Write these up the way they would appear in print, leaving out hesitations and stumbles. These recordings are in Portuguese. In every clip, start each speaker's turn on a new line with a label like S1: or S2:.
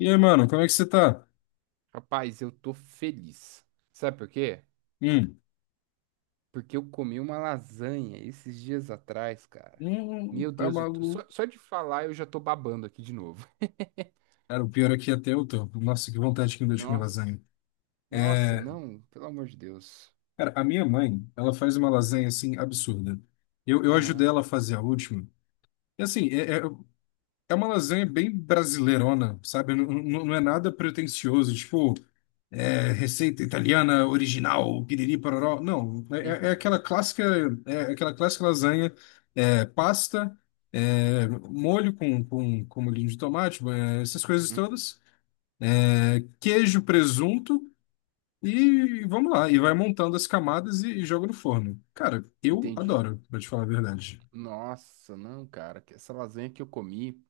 S1: E aí, mano, como é que você tá?
S2: Rapaz, eu tô feliz. Sabe por quê?
S1: Hum,
S2: Porque eu comi uma lasanha esses dias atrás, cara. Meu
S1: tá
S2: Deus,
S1: maluco.
S2: só, só de falar eu já tô babando aqui de novo.
S1: Cara, o pior aqui até eu tô. Nossa, que vontade que me deu de comer
S2: Nossa,
S1: lasanha.
S2: nossa,
S1: É,
S2: não, pelo amor de Deus.
S1: cara, a minha mãe, ela faz uma lasanha, assim, absurda. Eu
S2: Aham,
S1: ajudei ela a fazer a última. E, assim, é uma lasanha bem brasileirona, sabe? Não, não, não é nada pretensioso. Tipo, receita italiana original, piriri pororó. Não, é
S2: uhum,
S1: aquela clássica, é aquela clássica lasanha, pasta, molho com molhinho de tomate, essas coisas
S2: uhum,
S1: todas, queijo, presunto e vamos lá. E vai montando as camadas e joga no forno. Cara, eu
S2: entendi.
S1: adoro, pra te falar a verdade.
S2: Nossa, não, cara, que essa lasanha que eu comi.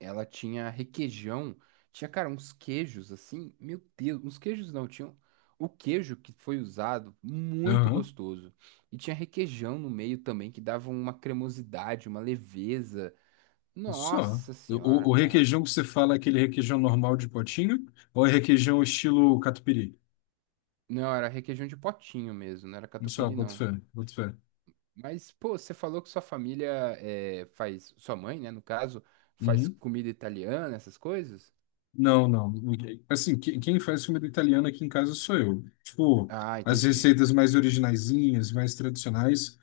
S2: Ela tinha requeijão, tinha, cara, uns queijos assim, meu Deus, uns queijos não, tinham o queijo que foi usado, muito
S1: Aham,
S2: gostoso. E tinha requeijão no meio também, que dava uma cremosidade, uma leveza.
S1: só.
S2: Nossa senhora,
S1: O
S2: cara.
S1: requeijão que você fala é aquele requeijão normal de potinho ou é requeijão estilo catupiry?
S2: Não, era requeijão de potinho mesmo, não era
S1: Só,
S2: catupiry
S1: boto
S2: não.
S1: fé, boto fé.
S2: Mas, pô, você falou que sua família faz, sua mãe, né, no caso, faz
S1: Uhum.
S2: comida italiana, essas coisas?
S1: Não, não. Assim, quem faz comida italiana aqui em casa sou eu. Tipo,
S2: Ah,
S1: as
S2: entendi.
S1: receitas mais originaizinhas, mais tradicionais.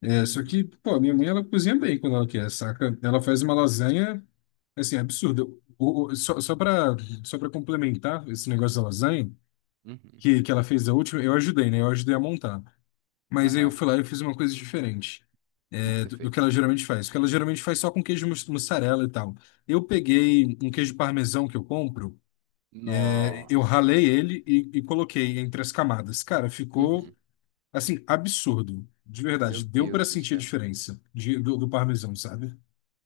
S1: É, só que,
S2: Uhum,
S1: pô, minha mãe, ela cozinha bem quando ela quer, saca? Ela faz uma lasanha, assim, absurda. O, o- só, só pra, só pra complementar esse negócio da lasanha,
S2: uhum.
S1: que ela fez a última, eu ajudei, né? Eu ajudei a montar. Mas aí eu
S2: Aham. O
S1: fui lá e fiz uma coisa diferente,
S2: que que
S1: é,
S2: você
S1: do, do que ela
S2: fez?
S1: geralmente faz. Porque ela geralmente faz só com queijo mussarela e tal. Eu peguei um queijo parmesão que eu compro. Eu ralei
S2: Nossa.
S1: ele e coloquei entre as camadas. Cara, ficou
S2: Uhum.
S1: assim, absurdo. De
S2: Meu
S1: verdade, deu para
S2: Deus do
S1: sentir a
S2: céu.
S1: diferença do parmesão, sabe?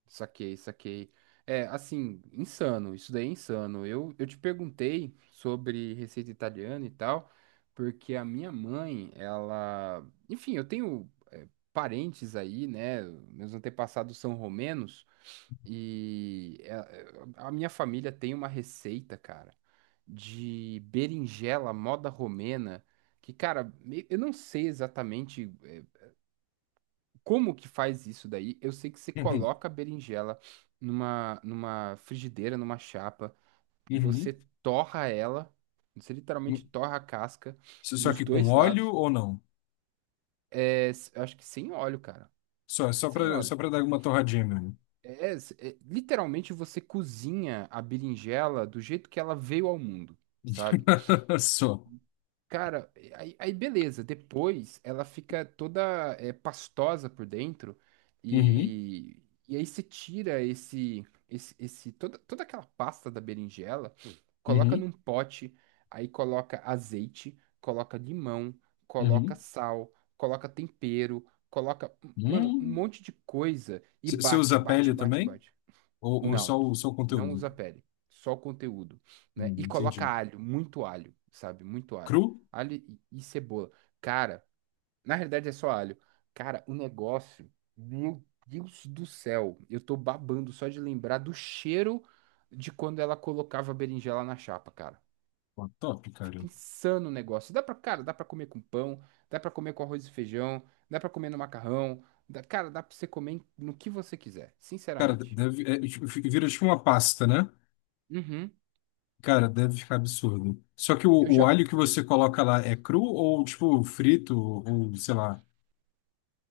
S2: Saquei, saquei. É, assim, insano. Isso daí é insano. Eu te perguntei sobre receita italiana e tal, porque a minha mãe, ela. Enfim, eu tenho parentes aí, né? Meus antepassados são romenos e a minha família tem uma receita, cara, de berinjela moda romena. Que, cara, eu não sei exatamente. Como que faz isso daí? Eu sei que você
S1: Uhum,
S2: coloca a berinjela numa, numa frigideira, numa chapa, você
S1: uhum.
S2: torra ela, você literalmente torra a casca
S1: Só só
S2: dos
S1: que com
S2: dois
S1: óleo
S2: lados,
S1: ou não?
S2: acho que sem óleo, cara,
S1: Só, só
S2: sem
S1: para
S2: óleo.
S1: só para dar uma torradinha mesmo.
S2: É, literalmente você cozinha a berinjela do jeito que ela veio ao mundo, sabe?
S1: Só.
S2: Cara, aí, aí beleza. Depois ela fica toda pastosa por dentro
S1: Uhum,
S2: e, e aí você tira esse toda aquela pasta da berinjela, coloca
S1: uhum,
S2: num pote, aí coloca azeite, coloca limão, coloca
S1: uhum.
S2: sal, coloca tempero, coloca, mano, um
S1: Hum.
S2: monte de coisa e
S1: Você usa
S2: bate,
S1: a
S2: bate,
S1: pele
S2: bate,
S1: também?
S2: bate.
S1: Ou, ou
S2: Não,
S1: só, o, só o
S2: não
S1: conteúdo?
S2: usa pele, só o conteúdo, né? E coloca
S1: Entendi.
S2: alho, muito alho, sabe? Muito alho.
S1: Cru?
S2: Alho e cebola. Cara, na realidade é só alho. Cara, o negócio, meu Deus do céu, eu tô babando só de lembrar do cheiro de quando ela colocava a berinjela na chapa, cara.
S1: Pô, top, cara.
S2: Fica insano o negócio. Dá pra, cara, dá pra comer com pão, dá pra comer com arroz e feijão, dá pra comer no macarrão, cara, dá pra você comer no que você quiser,
S1: Cara,
S2: sinceramente.
S1: deve, tipo, vira tipo uma pasta, né?
S2: Uhum.
S1: Cara, deve ficar absurdo. Só que o,
S2: Eu
S1: o
S2: já
S1: alho que você coloca lá é cru ou, tipo, frito, ou sei lá,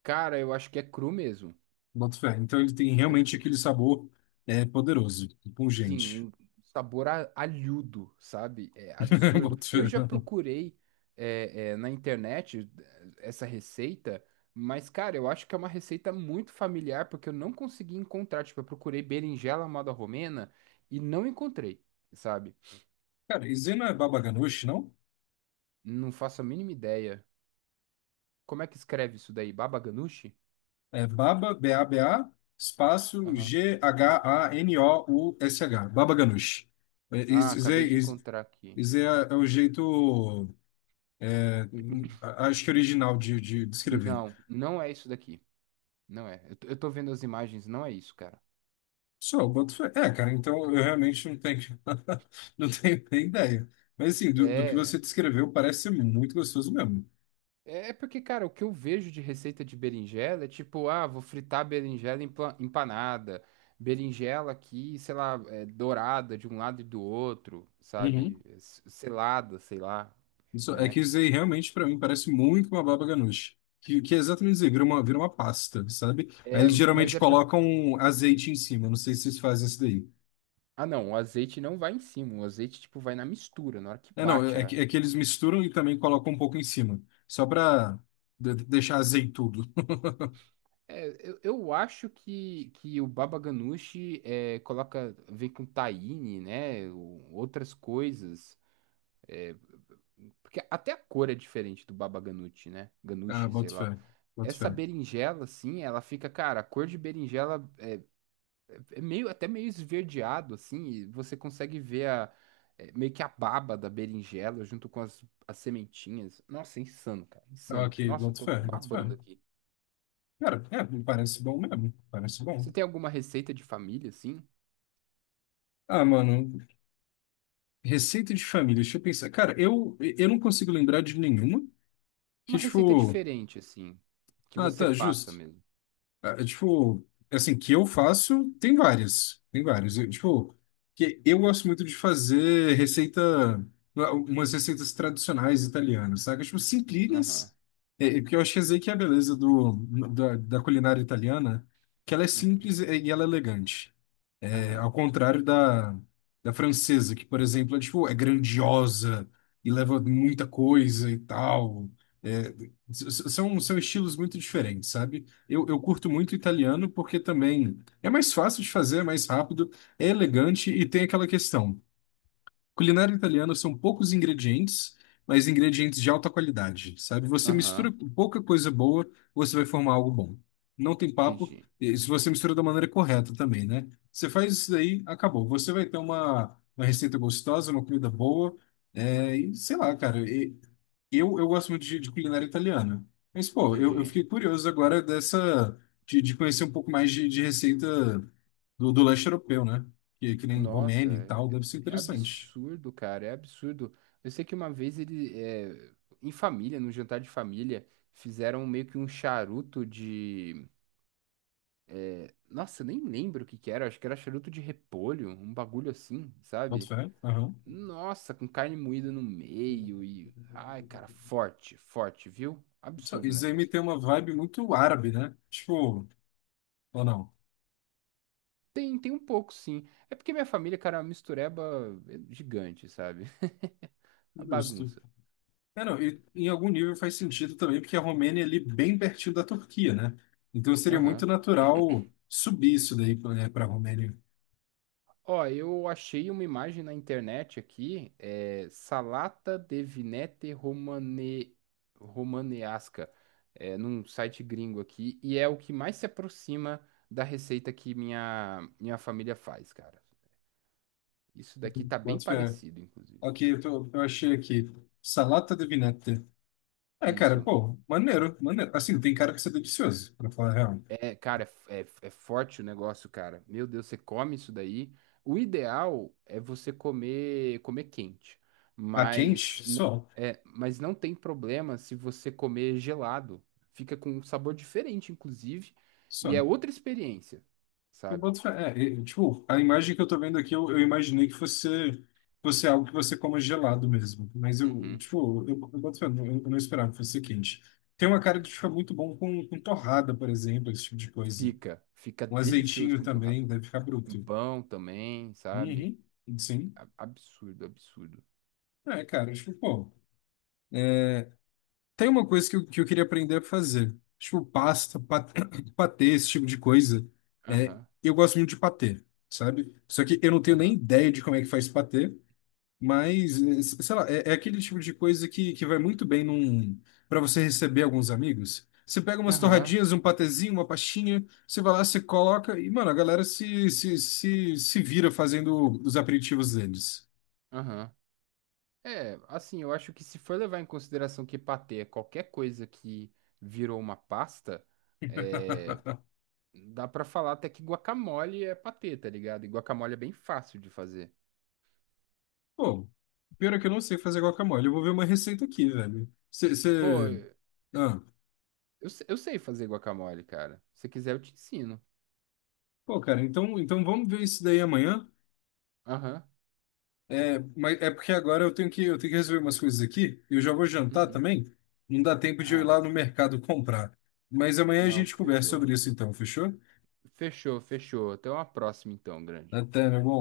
S2: Cara, eu acho que é cru mesmo.
S1: boto fé. Então ele tem
S2: Eu acho
S1: realmente
S2: que é
S1: aquele
S2: cru.
S1: sabor poderoso,
S2: Sim,
S1: pungente.
S2: um sabor alhudo, sabe? É absurdo.
S1: Boto
S2: Eu
S1: fé.
S2: já procurei na internet essa receita, mas, cara, eu acho que é uma receita muito familiar, porque eu não consegui encontrar. Tipo, eu procurei berinjela à moda romena e não encontrei, sabe?
S1: Cara, isso aí não é baba ganoush, não?
S2: Não faço a mínima ideia. Como é que escreve isso daí? Baba ganoush?
S1: É baba, Baba, espaço
S2: Aham.
S1: Ghanoush. Baba ganoush. É,
S2: Ah,
S1: Isso isso
S2: acabei
S1: aí
S2: de
S1: isso-
S2: encontrar aqui.
S1: isso aí é o jeito, é, acho que original de, escrever.
S2: Não, não é isso daqui. Não é. Eu tô vendo as imagens, não é isso, cara.
S1: Só, eu boto fé. É, cara, então eu realmente não tenho, não tenho nem ideia. Mas assim, do que
S2: É.
S1: você descreveu, parece ser muito gostoso mesmo.
S2: É porque, cara, o que eu vejo de receita de berinjela é tipo, ah, vou fritar berinjela empanada, berinjela aqui, sei lá, é, dourada de um lado e do outro, sabe?
S1: Uhum.
S2: Selada, sei lá,
S1: Isso, é
S2: né?
S1: que isso aí realmente para mim parece muito uma baba ganoush. Que é exatamente dizer, vira uma pasta, sabe? Aí
S2: É,
S1: eles
S2: mas
S1: geralmente
S2: é porque.
S1: colocam azeite em cima. Não sei se vocês fazem isso daí.
S2: Ah, não, o azeite não vai em cima, o azeite, tipo, vai na mistura, na hora que
S1: É, não,
S2: bate
S1: é, é que-
S2: a,
S1: é que eles misturam e também colocam um pouco em cima. Só pra deixar azeitudo.
S2: É, eu acho que o baba ganoush é, coloca, vem com tahine, né? Outras coisas. É, porque até a cor é diferente do baba ganoush, né?
S1: Ah,
S2: Ganoush, sei
S1: boto
S2: lá.
S1: fé, boto
S2: Essa
S1: fé.
S2: berinjela, assim, ela fica, cara, a cor de berinjela é meio, até meio esverdeado, assim, e você consegue ver a, é, meio que a baba da berinjela junto com as, as sementinhas. Nossa, é insano, cara, insano.
S1: Ok,
S2: Nossa, eu
S1: boto
S2: tô
S1: fé, boto fé.
S2: babando aqui.
S1: Cara, me parece bom mesmo. Parece bom.
S2: Você tem alguma receita de família, assim?
S1: Ah, mano, receita de família. Deixa eu pensar. Cara, eu não consigo lembrar de nenhuma que,
S2: Uma receita
S1: tipo.
S2: diferente, assim. Que
S1: Ah,
S2: você
S1: tá,
S2: faça
S1: justo.
S2: mesmo.
S1: Ah, é, tipo, assim, que eu faço, tem várias. Tem várias. Eu, tipo, que eu gosto muito de fazer receita. Umas receitas tradicionais italianas, sabe? Tipo,
S2: Aham.
S1: simplinhas. Porque eu acho que essa aí que é a beleza do, da culinária italiana, que ela é
S2: Uhum.
S1: simples e ela é elegante. É,
S2: Aham.
S1: ao contrário da, francesa, que, por exemplo, tipo, é grandiosa e leva muita coisa e tal. É, são estilos muito diferentes, sabe? Eu curto muito italiano porque também é mais fácil de fazer, é mais rápido, é elegante e tem aquela questão. Culinária italiana são poucos ingredientes, mas ingredientes de alta qualidade, sabe? Você mistura
S2: Aham.
S1: pouca coisa boa, você vai formar algo bom. Não tem papo,
S2: Entendi.
S1: e se você mistura da maneira correta também, né? Você faz isso daí, acabou. Você vai ter uma receita gostosa, uma comida boa, e sei lá, cara. Eu gosto muito de, culinária italiana. Mas, pô, eu
S2: Entendi.
S1: fiquei curioso agora dessa, de conhecer um pouco mais de, receita do leste europeu, né? Que nem
S2: Nossa,
S1: Romênia e tal,
S2: é
S1: deve ser
S2: é
S1: interessante.
S2: absurdo, cara. É absurdo. Eu sei que uma vez ele, é, em família, num jantar de família, fizeram meio que um charuto de. É, nossa, eu nem lembro o que que era. Acho que era charuto de repolho, um bagulho assim,
S1: Boto
S2: sabe?
S1: fé. Aham.
S2: Nossa, com carne moída no meio e. Ai, cara, forte, forte, viu?
S1: Isso
S2: Absurdo o
S1: isso aí me
S2: negócio.
S1: tem uma vibe muito árabe, né? Tipo, ou não?
S2: Tem, tem um pouco, sim. É porque minha família, cara, é uma mistureba gigante, sabe? A
S1: Justo.
S2: bagunça.
S1: É, não, e em algum nível faz sentido também, porque a Romênia é ali bem pertinho da Turquia, né? Então seria muito
S2: Aham.
S1: natural subir isso daí para a Romênia.
S2: Ó, eu achei uma imagem na internet aqui, é Salata de Vinete Romane... Romanesca, é, num site gringo aqui, e é o que mais se aproxima da receita que minha família faz, cara. Isso daqui tá bem
S1: Boto fé.
S2: parecido, inclusive.
S1: Ok, eu achei aqui. Salata de vinete. É, cara,
S2: Isso.
S1: pô, maneiro, maneiro. Assim, tem cara que isso é delicioso, pra falar a real.
S2: É, cara, é forte o negócio, cara. Meu Deus, você come isso daí. O ideal é você comer quente,
S1: A quente,
S2: mas n-
S1: só.
S2: é, mas não tem problema se você comer gelado. Fica com um sabor diferente, inclusive, e é
S1: Só.
S2: outra experiência,
S1: Eu
S2: sabe?
S1: boto fé. É, e, tipo, a imagem que eu tô vendo aqui, eu imaginei que fosse algo que você coma gelado mesmo. Mas eu,
S2: Uhum.
S1: tipo, eu boto fé, eu não esperava que fosse quente. Tem uma cara que fica muito bom com torrada, por exemplo, esse tipo de coisa.
S2: Fica, fica
S1: Um
S2: delicioso
S1: azeitinho
S2: com torrada.
S1: também, deve ficar
S2: Com
S1: bruto.
S2: pão também, sabe?
S1: Uhum, sim.
S2: Absurdo, absurdo.
S1: É, cara, tipo, pô. Tem uma coisa que eu queria aprender a fazer. Tipo, pasta, patê, esse tipo de coisa. É,
S2: Aham,
S1: eu gosto muito de patê, sabe? Só que eu não tenho nem
S2: aham,
S1: ideia de como é que faz patê. Mas, sei lá, é aquele tipo de coisa que vai muito bem para você receber alguns amigos. Você pega umas
S2: aham,
S1: torradinhas, um patezinho, uma pastinha, você vai lá, você coloca e, mano, a galera se vira fazendo os aperitivos deles.
S2: aham. É, assim, eu acho que se for levar em consideração que patê é qualquer coisa que virou uma pasta, é, dá pra falar até que guacamole é patê, tá ligado? E guacamole é bem fácil de fazer.
S1: Pô, pior é que eu não sei fazer guacamole. Eu vou ver uma receita aqui, velho.
S2: Pô,
S1: Você.
S2: eu,
S1: Ah,
S2: eu sei fazer guacamole, cara. Se quiser, eu te ensino.
S1: pô, cara, então vamos ver isso daí amanhã.
S2: Aham.
S1: É, mas é porque agora eu tenho que resolver umas coisas aqui e eu já vou jantar
S2: Uhum.
S1: também. Não dá tempo de eu ir
S2: Ah,
S1: lá no mercado comprar. Mas amanhã a
S2: não,
S1: gente conversa
S2: fechou.
S1: sobre isso então, fechou?
S2: Fechou, fechou. Até uma próxima, então, grande.
S1: Até, meu bom.